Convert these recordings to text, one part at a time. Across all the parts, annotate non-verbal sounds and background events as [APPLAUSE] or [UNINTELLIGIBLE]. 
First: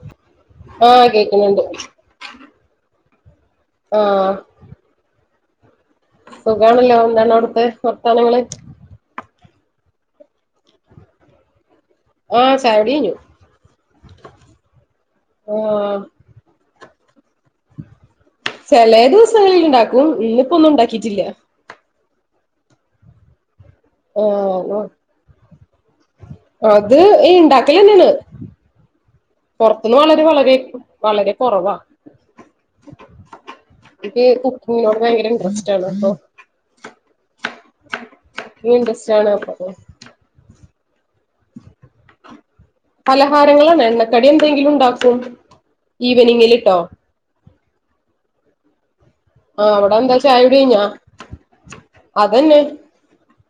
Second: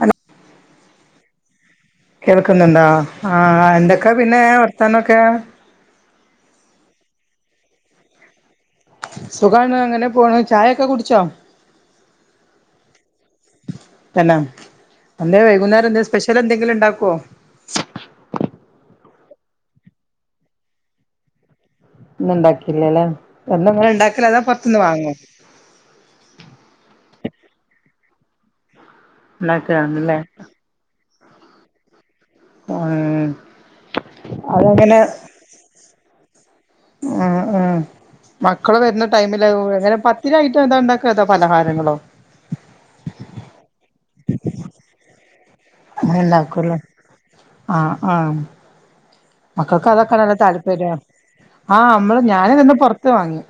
Hello ആഹ് കേക്കുന്ന്ണ്ട് കേൾക്കുന്നുണ്ടോ? ആഹ് എന്തൊക്കാ ആഹ് പിന്നെ വർത്താനൊക്കെ? സുഖാണല്ലോ എന്താണവിടുത്തെ വർത്താനങ്ങള് സുഖാണ് അങ്ങനെ പോണ് ചായയൊക്കെ കുടിച്ചോ? ആഹ് ചായുടികയിഞ്ഞു തന്നെ അന്തേ വൈകുന്നേരം എന്ത്യെ സ്പെഷ്യൽ എന്തെങ്കിലും ഇണ്ടാക്കുവോ? ചേലെ ദിവസങ്ങളില് ഇണ്ടാക്കും ഇന്നിപ്പോ ഒന്നും ഉണ്ടാക്കിറ്റില്ല ഇന്ന് ഉണ്ടാക്കില്ലല്ലേ എന്ന ആഹോ അത് ഇണ്ടാക്കലെന്നേണ് പൊറത്തന്ന് ഉണ്ടാക്കലാണല്ലേ വളരെ വളരെ വളരെ കൊറവാ ഉം എനിക്കി അതങ്ങനെ കുക്കിങ്ങിനോട് ഭയങ്കര ഇൻട്രസ്റ്റ് ആണട്ടോ ആഹ് ആഹ് മക്കള് വരുന്ന ഇൻട്രസ്റ്റ് ആണ് ടൈമില അപ്പൊ എങ്ങന ഒത്തിരി ഐറ്റം എന്താ ഉണ്ടാക്ക്അ അതൊ പലഹാരങ്ങളോ? പലഹാരങ്ങളാണ് എണ്ണക്കടി എന്തെങ്കിലും ഇണ്ടാക്കും അങ്ങനെ ഇണ്ടാക്കുഅല്ലെ ആഹ് ആഹ് ആഹ് മക്കൾക്ക് അവിടെ എന്താ അതൊക്കാണല്ലോ ചായുടി കഴിഞ്ഞാ താല്പര്യം ആഹ് നമ്മള് ഞാന അതന്നെ നിന്ന് പുറത്ത് വാങ്ങി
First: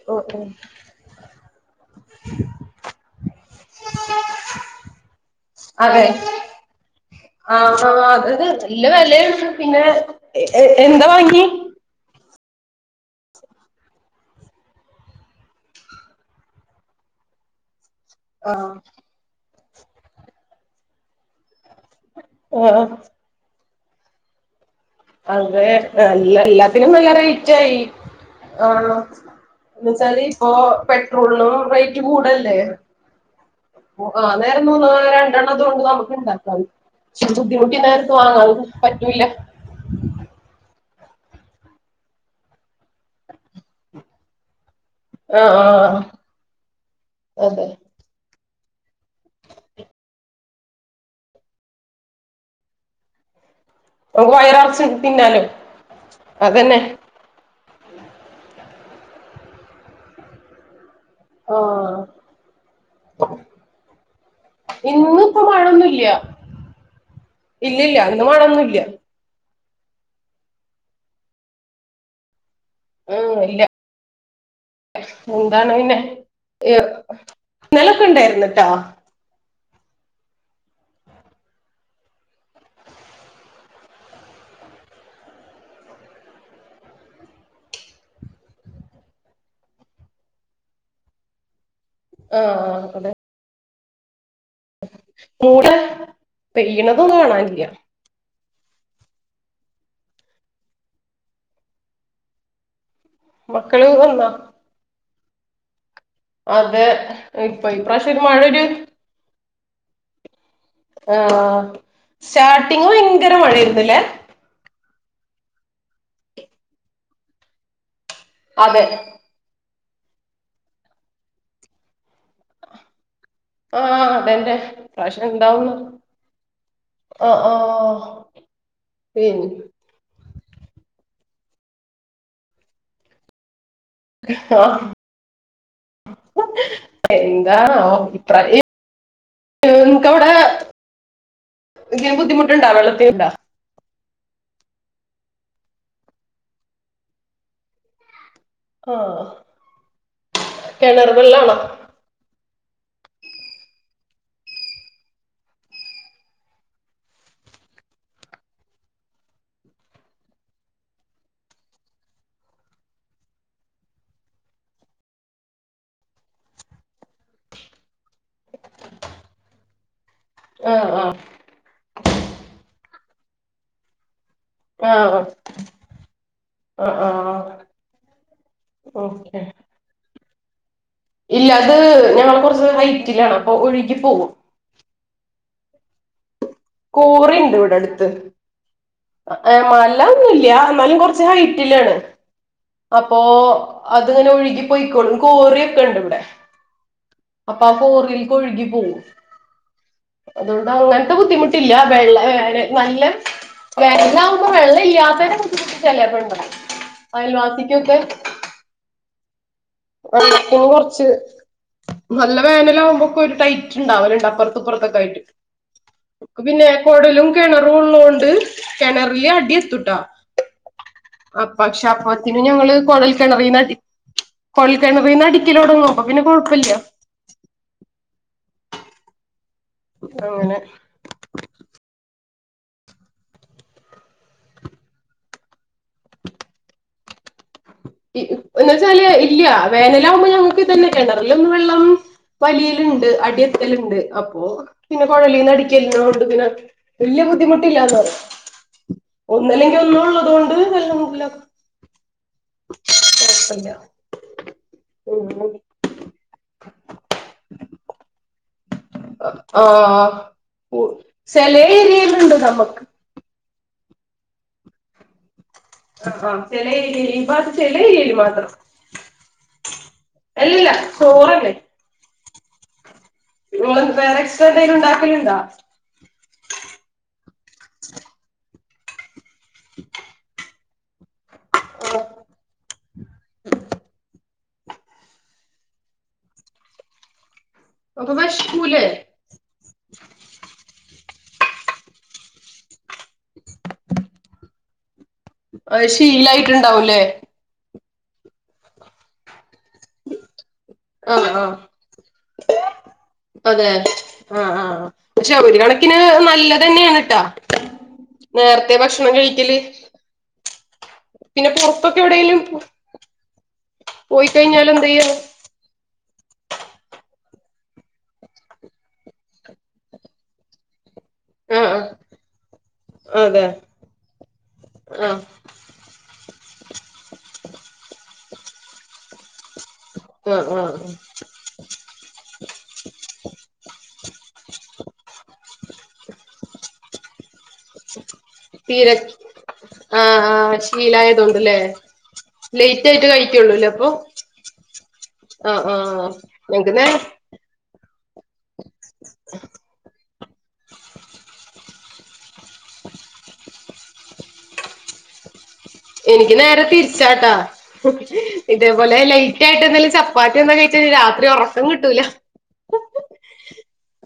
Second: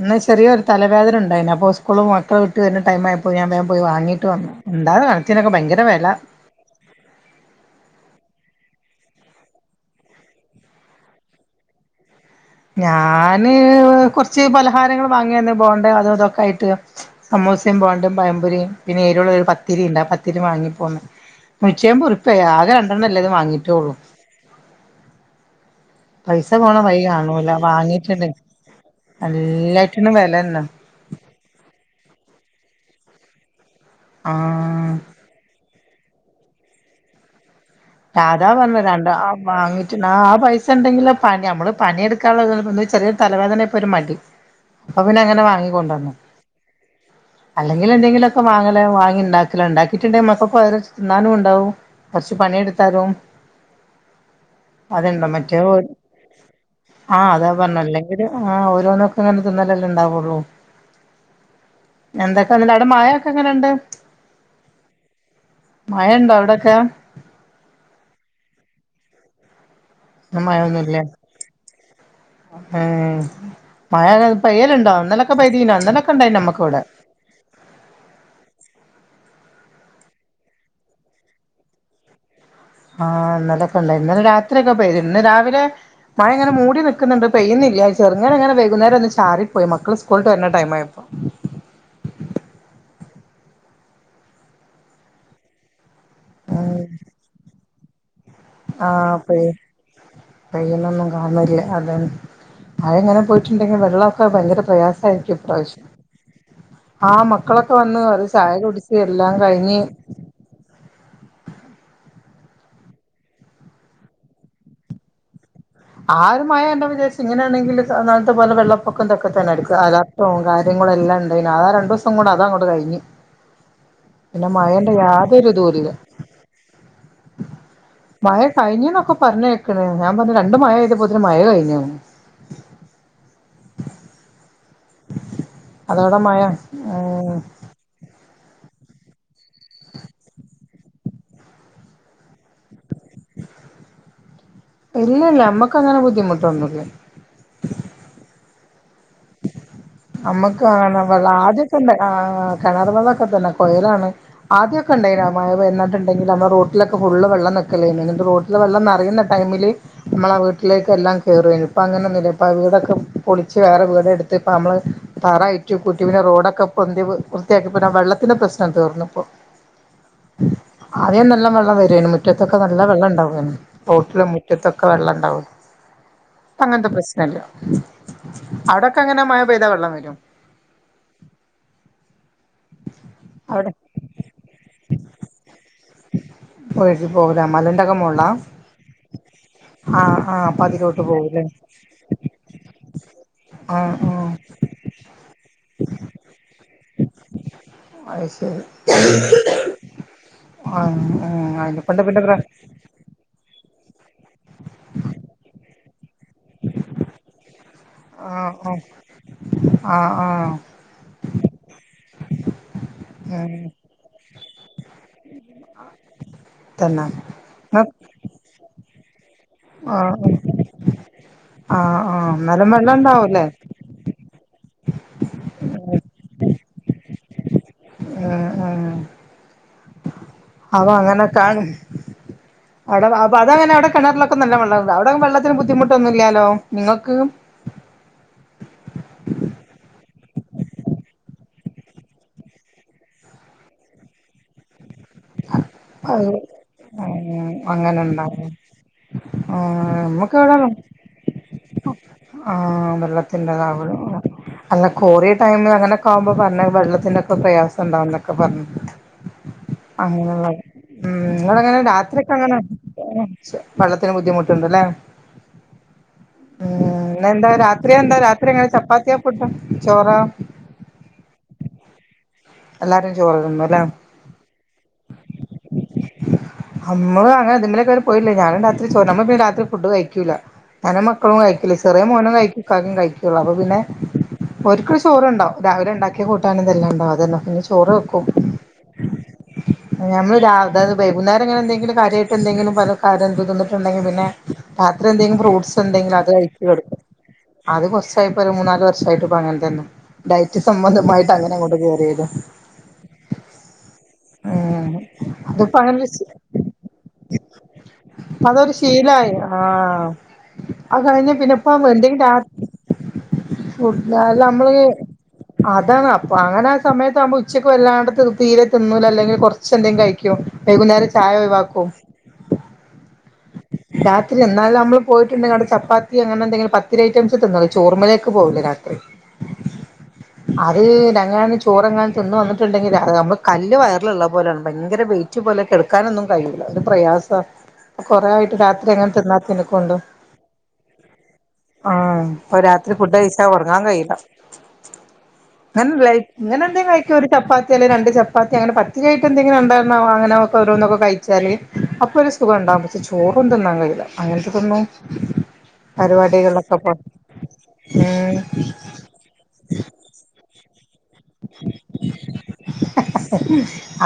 ഇന്ന് ഓഹ് ഓഹ് ചെറിയൊരു തലവേദന ഉണ്ടായിന് അപ്പോ സ്കൂള് മക്കളു വിട്ട് വരുന്ന ടൈ മായപ്പോൾ ഞാൻ വേഗം പോയി വാങ്ങിട്ട് വ ന്നു എന്താന്ന് കണത്തിനൊക്കെ ഭയങ്കര വെല ആഹ ആ അത് നല്ല വെലയാണ് പിന്നെ എന്താ വാങ്ങി ഞാന് കൊറച്ച് പലഹാരങ്ങൾ വാങ്ങിയന്ന് ബോണ്ടേം അതും ഇതൊക്കയിട്ട് സമൂസേം ബോണ്ടേം പഴപൊരിയും ആഹ് പിന്നെ എരുള്ള ഒരു പത്തിരി ഉണ്ടാ പത്തിരി വാങ്ങിപ്പോന്ന് നൂറ്റിഅയിമ്പേഉറിപ്പേയി ആക ആഹ് രണ്ടെണ്ണല്ലേത് വാങ്ങിട്ടേ ഉള്ളൂ അതെ നല്ല പൈസ പോണ എല്ലാത്തിനും വഴി നല്ല കാണൂല റെയ്റ്റായി വാങ്ങിട്ടുണ്ട് ന്ന് എല്ലാറ്റിനും വച്ചാല് ഇപ്പൊ വെലന്നെ പെട്രോളിനും റേറ്റ് കൂടല്ലേ ആ നേരം മൂ ആഹ് കൊണ്ട് നമുക്ക് ഇണ്ടാക്കാം ബുദ്ധിമുട്ടി നേരത്ത് അതാ വാങ്ങാനും പറഞ്ഞെ രണ്ട് പറ്റൂല്ല വാങ്ങിട്ട് ആ പൈസണ്ടെങ്കില് പ നമ്മള് പണിയെടുക്കാനുള്ള ചെറിയ തലവേദനയ പോ ഒരു മടി അപ്പൊ പിന്നെ അങ്ങനെ ആഹ് ആഹ് വാങ്ങിക്കണ്ടുവന്നു അതെ അല്ലെങ്- എന്തെങ്കിലൊക്കെ വാങ്ങല വാങ്ങിണ്ടാക്കില്ലണ്ടാക്കിട്ടുണ്ടെങ്കിൽക്കപ്പോ അവ തിന്നാനും ണ്ടാവും കുറച്ച് പണിയെടു- തരും നമക്ക് വയറ് നിറച് തിന്നാലോ അതന്നെ ആഹ് അതാ പറഞ്ഞ അല്ലെങ്കില് ആ ഓരോന്നോക്കെ അങ്ങനെ തുന്നലെല്ലാം ണ്ടാവൊള്ളൂ ആഹ് എന്തൊക്കെ വ അവിടെ മഴയൊക്കെ എങ്ങനെണ്ട്? ഇന്ന് പ്പ മഴ മഴൊന്നുല്ല ഉണ്ടോ അവിടൊക്കെ ഇല്ലല്ല ന്ന് മഴൊന്നുല്ല ന്ന്‌ മഴൊന്നും ല്ലെ? ഏ ആഹ് ഇല്ല മഴ പയ്യലുണ്ടോ അന്നലൊക്കെ എന്താണ് പൈതീനോ ന്നലൊക്കെ ഉണ്ടായി നമ്മുക്കവിടെ ഇന്നലെക്കുണ്ടായിരുന്നുട്ട ആഹ് ഇന്നലൊക്കെ ഇണ്ടായിരുന്നു ഇന്നലെ രാത്രിയൊക്കെ പെയ്തു ഇന്ന് രാവിലെ മഴങ്ങനെ മൂടി നൽക്കുന്നുണ്ട് പെയ്യുന്നില്ല ചെറുങ്ങന വകുന്നേരം വന്ന് ചാരി പോയി മക്കൾ സ്കൂളട്ട് വര ടം ആയപ്പോ ആഹ ആ അതെ കൂടെ പെയ്യണതൊന്ന കാണില്ല്യ ആഹ് പെയ പെയ്യന്നൊന്നും കാനന്നില്ല അത ആങ്ങനെ പോയിട്ടുണ്ടെങ്കിൽ മക്കള് വന്നാ വെള്ളവൊക്കെ ഭയങ്കര പ്രയാസമായിരിക്കും ഇപ്രാവശ്യം അതെ ആ ഇപ്പൊ മക്കളൊക്കെ വന്ന് ഇപ്രാവശ്യം ഒരു ചായ മഴൊരു കുടിച്ച് എല്ലാം കഴിഞ്ഞ് ആ സ്റ്റാർട്ടിങ്ങ് ഭയങ്കര മഴയാരുന്നല്ലേ ആ ഒരു മയ [UNINTELLIGIBLE] വിചാരിച്ച് ഇങ്ങനെയാണെങ്കിൽ ഇന്നാൾത്തെ പോലെ അതെ വെള്ളപ്പൊക്കം എന്തൊക്കെ ഇപ്പെ തന്നെ എടുക്ക അലർട്ടും കാര്യങ്ങളും എല്ലാംണ്ടായി അത് രണ്ട് ദിവസം കൊണ്ട് അതങ്ങോട് കഴിഞ്ഞ് ആഹ് പിന്നെ അതെന്നെ മഴേന്റെ ഇപ്രാവശ്യം യാതൊരു എന്താവുന്ന് ഇതുല്ല ആഹ് ആഹ് മയ കഴിഞ്ഞിന്നൊക്കെ പിന്നെ പറഞ്ഞേ ഞാ പറഞ്ഞു രണ്ട് മഴ പെയ്താപ്പോത്തിന് മയ കയിഞ്ഞോ ആ അതോടെ മഴ ഉം എന്താണാവോ അഭിപ്രായം നിങ്ങക്കവിടെ ഏഹ് ബുദ്ധിമുട്ടുണ്ടാ വെള്ളത്തിനുണ്ടാ ഇല്ലില്ല നമ്മക്കങ്ങനെ ബുദ്ധിമുട്ടൊന്നുല്ല ആഹ് നമ്മക്ക് ആ കിണർ വെള്ള വെള്ളാണോ ആദ്യൊ തന്നെ ആ കിണർ വെള്ളൊക്കെ തന്നെ കൊയലാണ് ആദ്യക്കെണ്ടായി മയ [UNINTELLIGIBLE] എന്നിട്ടുണ്ടെങ്കിൽ നമ്മ റോട്ടിലൊക്കെ ഫുള്ള് വെള്ളം നിക്കലേയ്ന് എന്നിട്ട് റോട്ട ന്ന വെള്ളം നെറയുന്ന ടൈമില് നമ്മള വീട്ടിലേക്ക് എല്ലാം കേറു ആയിരുന്നു ഇപ്പ അങ്ങനെ ഒന്നുല്ല ഇപ്പ വീടൊക്കെ പൊളിച്ച് വേറെ വീ എടുത്ത്പ്പ നമ്മള് താറായിറ്റു കുറ്റുവിനെ റോഡൊക്കെ പൊന്തി വൃത്തിയാക്കിപ്പോ വെള്ളത്തിന്റെ പ്രശ്നം തീർന്നിപ്പോ ആഹ് [INAUDIBLE] ആഹ് ആദ്യം നല്ല വെള്ളം വരുവായിരുന്നു മുറ്റത്തൊക്കെ നല്ല വെള്ളം ഉണ്ടാവും തോട്ടിലും മി റ്റത്തൊക്കെ ആഹ് വെള്ളണ്ടാവും ഇപ്പ അങ്ങനത്തെ ആഹ് പ്രശ്നല്ല ആഹ് അവിടെക്കെങ്ങനെ ഓക്കെ മഴ പെയ്താ വെള്ളം വരോ ഇല്ല അത് ഞങ്ങള് കുറച്ച് ഹൈറ്റിലാണ് അപ്പൊ അവിടെ ഒഴുകി പോകും പോയിറ്റ് പോവൂല കോറിണ്ട് ഇവിടെ മലന്റെ ഒക്കെ അടുത്ത് മോളിലാ ഏഹ് മല ആഹ് ആഹ് ഒന്നുംല്ല അപ്പൊ എന്നാലും അതിലോട്ട് കൊറച്ച് പോകൂല്ലേ ഹൈറ്റിലാണ് അപ്പോ ആഹ് അത്ങ്ങനെ ആഹ് ഒഴുകി പോയിക്കോളും കോറിയൊക്കണ്ട് ഇവിടെ അപ്പൊ ആ അത് കോറിൽക്ക് ശരി ഒഴുകി പോകും അതുകൊണ്ട് ആഹ് അങ്ങനത്തെ ആഹ് ബുദ്ധിമുട്ട് ട്ടില്ല അയിനെക്കൊണ്ട് വെള്ള പിന്നെ പ്ര വന നല്ല വെള്ളാവുമ്പോ വെള്ളം ഇല്ലാത്തെന്റെ ബുദ്ധിമുട്ട് ചിലപ്പുണ്ട് അയൽവാസിക്കൊക്കെ ആഹ് ആഹ് ആഹ് ആഹ് അപ്പം കുറച്ച് നല്ല വേനലാമ്പോക്കെ ഒരു ടൈറ്റ് ഇണ്ടാവലുണ്ട് അപ്പുറ അപ്പറത്തൊക്കേയ് ഉം ആഹ് പിന്നെ കുഴലും കിണറും ഉള്ളൊണ്ട് കിണറില് അടി എത്തുട്ടാ ആഹ് അ പക്ഷെ ആഹ് ആഹ് അപ്പത്തിന് എന്നാലും ഞങ്ങള് വെള്ളം കുഴൽ ഉണ്ടാവൂല്ലേ കിണറീന്ന് അടി കൊഴൽ കിണറീന്ന് അടിക്കലൊടങ്ങും അപ്പോ പിന്നെ കൊഴപ്പില്ല ആഹ് ആഹ് അങ്ങനെ അവ അങ്ങനക്കാണ് അവിടെ അപ്പൊ അതങ്ങനെ അവിടെ അപ്പോ അതങ്ങനെ കിണറിലൊക്കെ നല്ല വെള്ളംണ്ട് അവിടെ വെള്ളത്തിന് ബുദ്ധിമുട്ടൊന്നുല്ലാലോ നിങ്ങൾക്ക് എന്ന് വെച്ചാല് ഇല്ല വേനലാവുമ്പോ ഞങ്ങക്ക് ഇതന്നെ കെണറിലൊന്നും വെള്ളം വലിയലുണ്ട് അടിയെത്തലുണ്ട് അപ്പോ പിന്നെ കുഴലീന്ന് അടിക്കല്ലേ നോട്‌ അത് [UNINTELLIGIBLE] വല്ല്യ ഉം ബുദ്ധിമുട്ടില്ലാന്ന് അങ്ങനെ പറയും ഉണ്ടാവും ഒന്നില്ലെങ്കിൽ ഒന്ന് ആഹ് നമ്മക്ക് ഉള്ളതുകൊണ്ട് ഇവിടെ നല്ല ആഹ് വെള്ളത്തിന്റ താവുള്ളു അല്ല കോറിയ ഉം ടൈം അങ്ങനെ ക്കാവുമ്പോ പറഞ്ഞ വെള്ളത്തിന്റൊക്കെ പ്രയാസം ഉണ്ടാവന്നൊക്കെ പറഞ്ഞ് ആഹ് ഉം ചെലേ നിങ്ങളങ്ങനെ രാത്രിയൊക്കെ ഏരിയലുണ്ട് അങ്ങനെ നമുക്ക് വെള്ളത്തിന് ബുദ്ധിമുട്ടുണ്ടല്ലേ ആഹ് ആഹ് ചെല ഉം ഏരിയയില് ഈ ഇന്നെന്താ ഭാഗത്ത് ചെല രാത്രിയാ ഏരിയയില് എന്താ മാത്രം രാത്രി എങ്ങനെ ചപ്പാത്തിയാ പുട്ടാ ചോറാ ചോറല്ലെ എല്ലാരും ചോറ് തിന്നുംല്ലേ നിങ്ങള് വേറെ എക്സ്ട്രാന്തേലും ഉണ്ടാക്കലുണ്ടാ നമ്മള് അങ്ങനെ ഇതിലൊരൊക്കെവര് പോയില്ലേ ഞാനും രാത്രി ചോറ് നമ്മള് പിന്നെ രാത്രി ഫുഡ് കഴിക്കൂല്ല. ഞാനും മക്കളും കഴിക്കുല ചെറിയ മോനും കഴിക്കും ഇക്കാക്കേം കഴിക്കുള്ളു അപ്പൊ പിന്നെ ഓര്ക്ക്‌ള്ള ചോറ് ഉണ്ടാവും രാവിലെ ഉണ്ടാക്കിയ കൂട്ടാനും ഇതെല്ലാം ഉണ്ടാവും അതിന്നാ പിന്നെ ചോറ് അപ്പൊ വെക്കും വെശ്ക്കൂലേ ഞമ്മൾ രാ അതായത് വൈകുന്നേര ഇങ്ങനെന്തെങ്കിലും കാര്യായിട്ട് എന്തെങ്കിലും പല കാരംന്ത്തിന്നിട്ടണ്ടങ്കി പിന്നെ രാത്രിഎന്തെങ്കിലും ഫ്രൂട്ട്സ് എന്തെങ്കിലും അത് കഴിച്ച് കെടക്കും അത് കുറച്ചായിപ്പോ ഒരു മൂന്നാല് വർഷായിട്ട്പ്പ അങ്ങനെ തന്ന ഡയറ്റ് സംബന്ധമായിട്ട് ആഹ് അങ്ങനെ ആഹ് അങ്ങോട്ട് കെയർ ചെയ്ത് അതെ അതെ ആഹ് ആഹ് ഉം പക്ഷെ ഒരു അതിപ്പോ കണക്കിന് അങ്ങനെ നല്ലത് തന്നെയാണ് ട്ടാ അതൊരു നേരത്തെ ഭക്ഷണം ശീലായി കഴിക്കല് ആഹ് കഴിഞ്ഞ് പിന്നെ പിന്നപ്പം പുറത്തൊക്കെ എന്തെങ്കി രാ എവിടെലും ഫുഡാ പോയി കഴിഞ്ഞാൽ നമ്മള് എന്ത് ചെയ്യാ അതാണ് അപ്പൊ അങ്ങനെ സമയത്ത് ആമ്പോ ഉച്ചക്ക് വല്ലാണ്ട് തി തിരെ തിന്നൂല അല്ലെങ്കി കൊറച്ചെന്തെങ്കി കഴി ക്കും വൈകുന്നേരം ചായ ആഹ് ഒയിവാക്കും അതെ രാത്രി എന്നാലും നമ്മള് ആഹ് പോയിട്ടുണ്ടെങ്കി അവടെ ചപ്പാത്തി അങ്ങനെ എന്തെങ്കിലും പ ത്തിരി ഐറ്റംസ് തിന്ന ചോർമലേക്ക് പോവുല്ല രാത്രി ആഹ് അത് ആഹ് ഞങ്ങളയ്ന് ചോറ്ങ്ങാൻ തിന്ന് വന്നിട്ടുണ്ടെങ്കിൽ അത് നമ്മള് കല്ല് വയറിലുള്ള പോലാണ് ഭയങ്കര വെയിറ്റ് പോലെ കെട ക്കാനൊന്നും കഴിയൂല്ല അത് പ്രയാസ. കൊറെ ആയിട്ട് രാത്രി തീരെ അങ്ങനെ തിന്നാത്തിനക്കൊണ്ട് ആഹ് ആഹ് ശീലായതോണ്ട്ല്ലേ ആഹ് അപ്പൊ ലേറ്റ് രാത്രി ആയിട്ട് ഫുഡ് കഴിച്ചാ കഴിക്കുള്ളൂല്ലേ ഒറങ്ങാൻ അപ്പൊ കഴില്ല ആഹ് ആഹ് അങ്ങനല്ലയ് ഇങ്ങനെ ഞങ്ങക്ക് എന്തെ നേ കഴിക്കൊരു ചപ്പാത്തി അല്ലേ രണ്ട് ചപ്പാത്തി അങ്ങനെ പത്തിരിയായിട്ട് എന്തെങ്കിലും ഉണ്ടായിരുന്നാ വാങ്ങനവ് ഓരോന്നൊക്കെ കഴിച്ചാല് അപ്പോ ഒരു സുഖം ഉണ്ടാകും ചോറും തിന്നാ കഴിയ്ല്ല അങ്ങനത്തെതിന്നു എനിക്ക് നേരെ തിരിച്ചാട്ടാ ഉം ഇതേപോലെ ലെ ലൈറ്റ് ആയിട്ട്ന്തേലും ചപ്പാത്തി എന്തേ കഴിച്ച് കഴിഞ്ഞാൽ രാത്രി ഒറക്കം കിട്ടൂല.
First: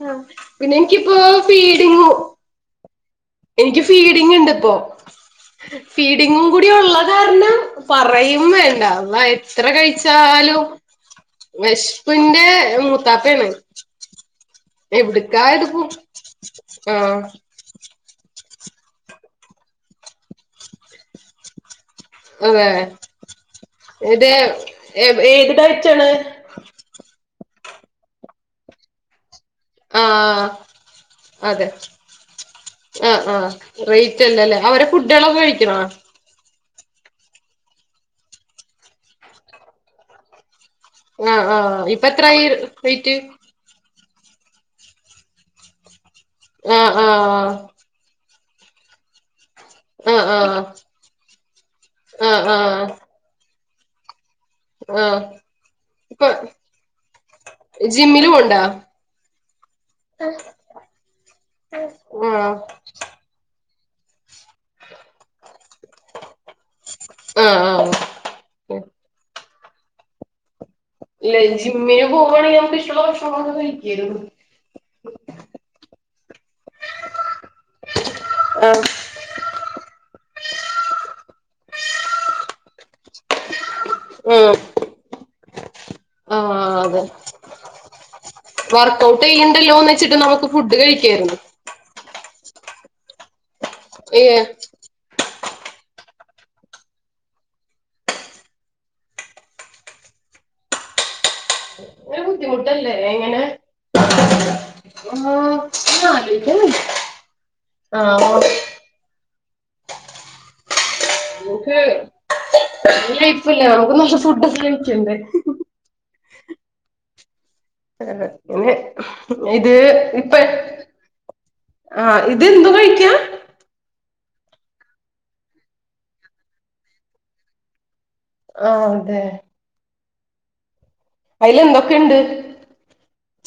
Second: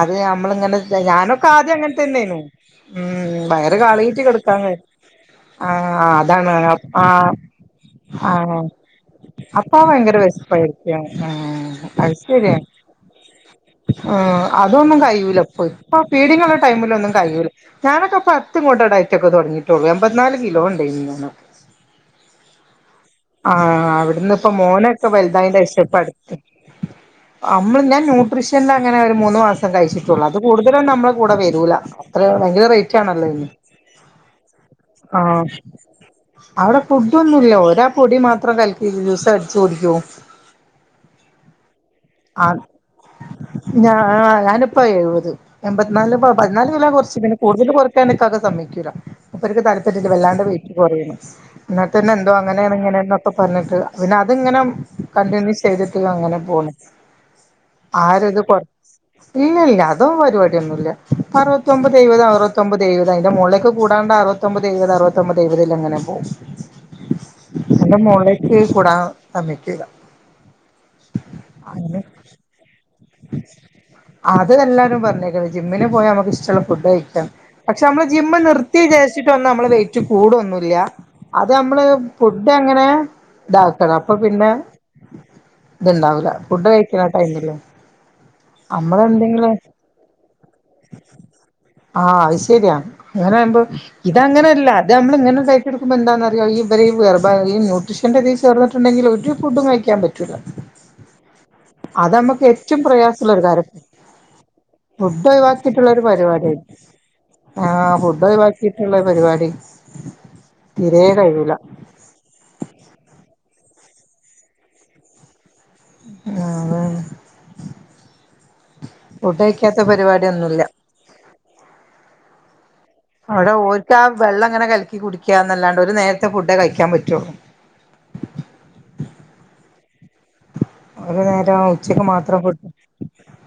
അത് ആഹ് നമ്മള് പിന്നെ ഇങ്ങനെതെ എനിക്കിപ്പോ ഞാനൊക്കെ ആദ്യം ഫീഡിങ്ങു അങ്ങനെത്തന്നെന്നു. ഉം വയറ് എനിക്ക് കാളീട്ട് ഫീഡിങ് ഉണ്ട് കെടുക്കാൻ ഇപ്പോ കാഴ് ആഹ് ഫീഡിങ്ങും അതാണ് കൂടി അപ് ഉള്ള ആഹ് കാരണം പറയും വേണ്ട അള്ളാ എത്ര ഭയങ്കര കഴിച്ചാലും വിശപ്പായിരിക്കും ഉം വെഷ് പ്പിന്റെ മൂത്താപ്പേണ്. ആഹ് അതൊന്നും കഴിയൂല ഇപ്പ് പോ ഇപ്പ ഫിഡിങ്ങുള്ള ടൈമിലൊന്നും ആഹ് കഴുല ഞാനൊക്കെ പത്ത് കൊണ്ടാ ടൈറ്റൊക്കെ തുടങ്ങിയിട്ടുള്ളൂ എമ്പത്തിനാല് കിലോ ഉണ്ടേയ്ന് ഞാന് അതെ ആഹ് ഇത് അവിടുന്ന് ഇപ്പൊ മോനൊക്കെ ഏത് വലുതായീന്റെ ശേഷം ഡയറ്റാണ് ഇപ്പടുത്ത് അമ്മള് ഞാൻ ന്യൂട്രീഷ്യൽ അങ്ങനെ ഒരു മൂന്ന് മാ സം കഴിച്ചിട്ടുള്ളൂ അത് ആഹ് കൂടുതലൊന്നും നമ്മള കൂടെ അതെ വരൂല അത്ര ഭയങ്കര റെറ്റ് ആണല്ലോ അയ്ന് റെറ്റ് അല്ലല്ലേ അവര് ഫുഡ്ളോ കഴിക്കണ അവിടെ ഫുഡൊന്നുല്ല ഓരാ പൊടി മാത്രം കലക്കി ജൂസ് അടിച്ച് കുടിക്കും ആഹ് ആഹ് ഇപ്പത്രായി ആ വെറ്റ് ഞാ ഞാനിപ്പോ എഴുവത് എമ്പത്ത്നാല്പ്പൊ പതിനാൽ കിലോ ആഹ് കൊർച്ച് ആഹ് പിന്നെ കുടുതല് കുറാ ക്കാൻ ഇക്കാക്ക സമ്മയ്ക്കൂലാ മൂപ്പര്ക്ക് താല് പര്യല്ല ആഹ് വല്ലാണ്ടെ ആഹ് വെറ്റ് കൊറിണേ ഇന്നലെ തന്നെ എന്തോ ആഹ് അങ്ങനെണ് ആഹ് ഇങ്ങനെന്നൊ ഒക്കെ പർഞ്ഞിട്ട് പിന്നെ അത്ങ്ങനെ മ് ആഹ് കണ്ടിന്യൂ ചെയ്തിട്ട് ഇപ്പൊ അങ്ങനെ പോണേ ജിമ്മില് പോവ്ണ്ടാ ഇല്ലില്ല്യ അതോ പരിപാടിയൊന്നുല്ല അറുവത്തൊമ്പത് എയ് വത് ആഹ് അറുപത്തൊമ്പത് എയ്‌വത് അയ്ന്റെ മോളിലേക്ക് കൂടാണ്ട അറുവത്തൊമ്പതെയ്‌വത് അറുവത്തൊമ്പതെയ്‌വത് അങ്ങനെ പോം ആഹ് ആഹ് ആയിന്റെ മോളേക് കൂടാൻ സമ്മയ്ക്കൂല ഇല്ലെ അങ്ങനെ ജിമ്മിന് പോവാണെങ്കി നമക്ക് ഇഷ്ടള്ള ഭക്ഷണങ്ങളൊക്കെ കഴിക്കെ അത് എല്ലാരും പറഞ്ഞേക്കണ് ജിമ്മിന് പോയാ നമ്മക്ക് ഇഷ്ടള്ള ഫുഡ് കയ്ക്കാന്ന് പക്ഷെമ്മള് ജിമ്മ് നിർത്തി ആഹ് വിജ ച്ചിട്ടൊന്നും നമ്മളെ വൈറ്റ് കൂടൊന്നുല്ല അത് നമ്മള് ഫുഡ് അങ്ങനെ താക് കണ് അപ്പൊ പിന്നെ ഉം ഇത്ണ്ടാവൂല്ല ഫുഡ് കഴിക്കണ ടൈമല്ലേ വർക്ക് ഔട്ട് യ്യണ്ടല്ലോ ന്നെച്ചിട്ട് നമുക്ക് ഫുഡ് കഴിക്കായിര്ന്ന് ആഹ് അയ്ശരിയാ ങ്ങനെ ആവുമ്പോ ഏഹ് ഇതങ്ങനെല്ല അത് നമ്മൾങ്ങനെ ഡൈറ്റട്ക്കുമ്പോ എന്താന്നറിയൊ ഈ ഇവര് വെർബാ ഈ ന്യൂട്രിഷന്റെ തി ചേർന്ന്ട്ട്ണ്ടെങ്കില് ഒരു ഫുഡും കഴിക് യ്യാം പറ്റൂല അത് ഇങ്ങനെ നമ്മക്ക് ഏറ്റവും ബുദ്ധിമുട്ടല്ലേ പ്രയാസള്ള എങ്ങനെ ഒരു കാര്യം [UNINTELLIGIBLE] ആഹ് ട്ടുള്ള പരിപാടിയ ആലോചിക്കാൻ വയ്യ ആഹ് ഫുഡ് ഒഴിവാക്കി കിട്ടുള്ളൊരു പരിപാടി തീരെ കഴിയൂല ഫുഡ്‌ ലൈപ്പല്ലെ നമുക്ക് നല്ല ഫുഡൊക്കെ കയ്ക്കണ്ടെ ആഹ് അതാണ് അതെ അന് ഫുഡ് ഇത് കഴിക്കാത്ത ഇപ്പെ പരിപാടിയൊന്നുല്ല ആഹ് ഇതെന്തു കഴിക്ക അവ്ട ഓര്ക്ക് ആഹ് വെള്ളം ഇങ്ങനെ കല്ക്കി കുടിക്കാന്നല്ലാണ്ട് ഒരു നേരത്തെ ഫുഡേ കഴിക്കാൻ പറ്റുള്ളൂ ആഹ് അതെ ഒരു നേരം ഉച്ചക്ക് അയ്ലെന്തൊക്കെണ്ട് മാത്രം ഫുഡ്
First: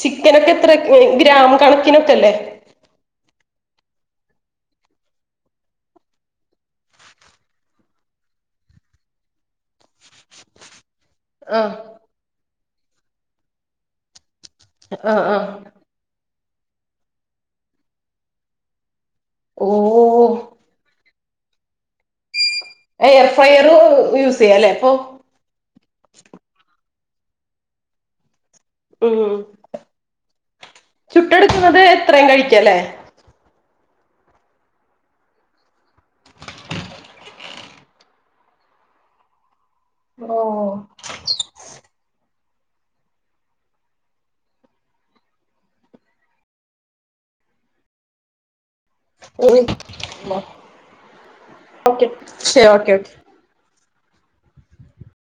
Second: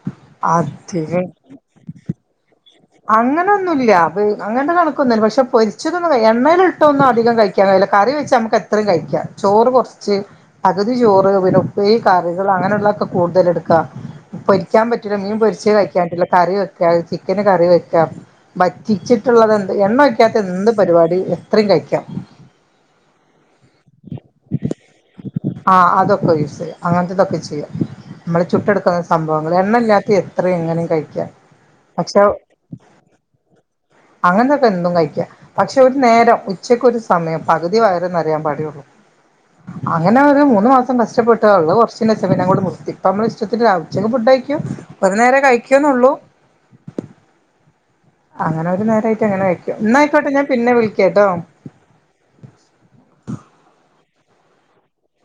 ചിക്കനൊക്കെ എത്ര അത് ഗ്രാം കണക്കിനൊക്കെല്ലേ അങ്ങനൊന്നുല്ല അത് അങ്ങൻത്തെ കണക്കൊന്നുല്ല പക്ഷെ പൊരിച്ചതൊന്നും കയ് എണ്ണേല്ട്ടൊന്നും അധികം കയ് ക്കാൻ കയ്യൂല കറി വെച്ച് നമ്മക്ക് എത്രയും കഴിക്ക്യാ ചോറ് കൊറ്ച്ച് ക്യാ പകുതി ചോറ് വിൻ ആഹ് ഉപ്പേരി കറികൾ അങ്ങനെള്ളൊക്കെ കൂടുതൽ എടുക്കാ പൊരിക്ക്യാൻ പറ്റൂല്ല ആഹ് മീൻ ആഹ് പൊരിച്ച്ത് കയ്ക്യാംറ്റുല്ല കറി വെക്ക ചിക്കന് കറി വെക്ക പ ഇച്ചിട്ടുള്ളത് എന്ത് എണ്ണ ഓഹ് വയ്ക്കാത്ത എന്ത് പരിപാടി എത്രയും കഴിക്കാം എയർ ഫയറ് യൂസ് ചെയ്യലെ പ്പൊ ആഹ് അതൊക്കെ യൂസ് ചെയ്യാ അങ്ങനത്തെതൊക്കെ ചെയ്യാ നമ്മള് ചുട്ടെട് ഉം സംഭവങ്ങള് എണ്ണല്ലാത്ത എത്രേം എങ്ങനേം കഴിക്ക പക്ഷെ ക ക്യല്ലേ അങ്ങനക്കെന്തും കയിക്ക്യ പക്ഷെ ഒരു നേരം ഉച്ചക്ക്രു സമയം പകുതി വയറ് നറിയാൻ പടിയുള്ളൂ അങ്ങനെ ഒരു ഓഹ് മൂന്ന് മാസം കഷ്ടപ്പെട്ട് ഉള്ള കൊറ്ച്ച് നെ സ് അ എല്ലാ കൂടെ നിർത്തിപ്പ നമ്മള ഇഷ്ടത്തിനാവും ഉച്ചക്ക് ഫുഡ് കയ്ക്ക്യും ഒരു നേരെ കയ്ക്യുന്നൊള്ളൂ അങ്ങനെ ഒരു നേരായിട്ടങ്ങനെ കയ്ക്ക്യും ഇന്നായിക്കോട്ടെ ഞാം പിന്നെ വിളിക്കട്ടോ ഓക്കെ ശരി ഓക്കെ ഓക്കെ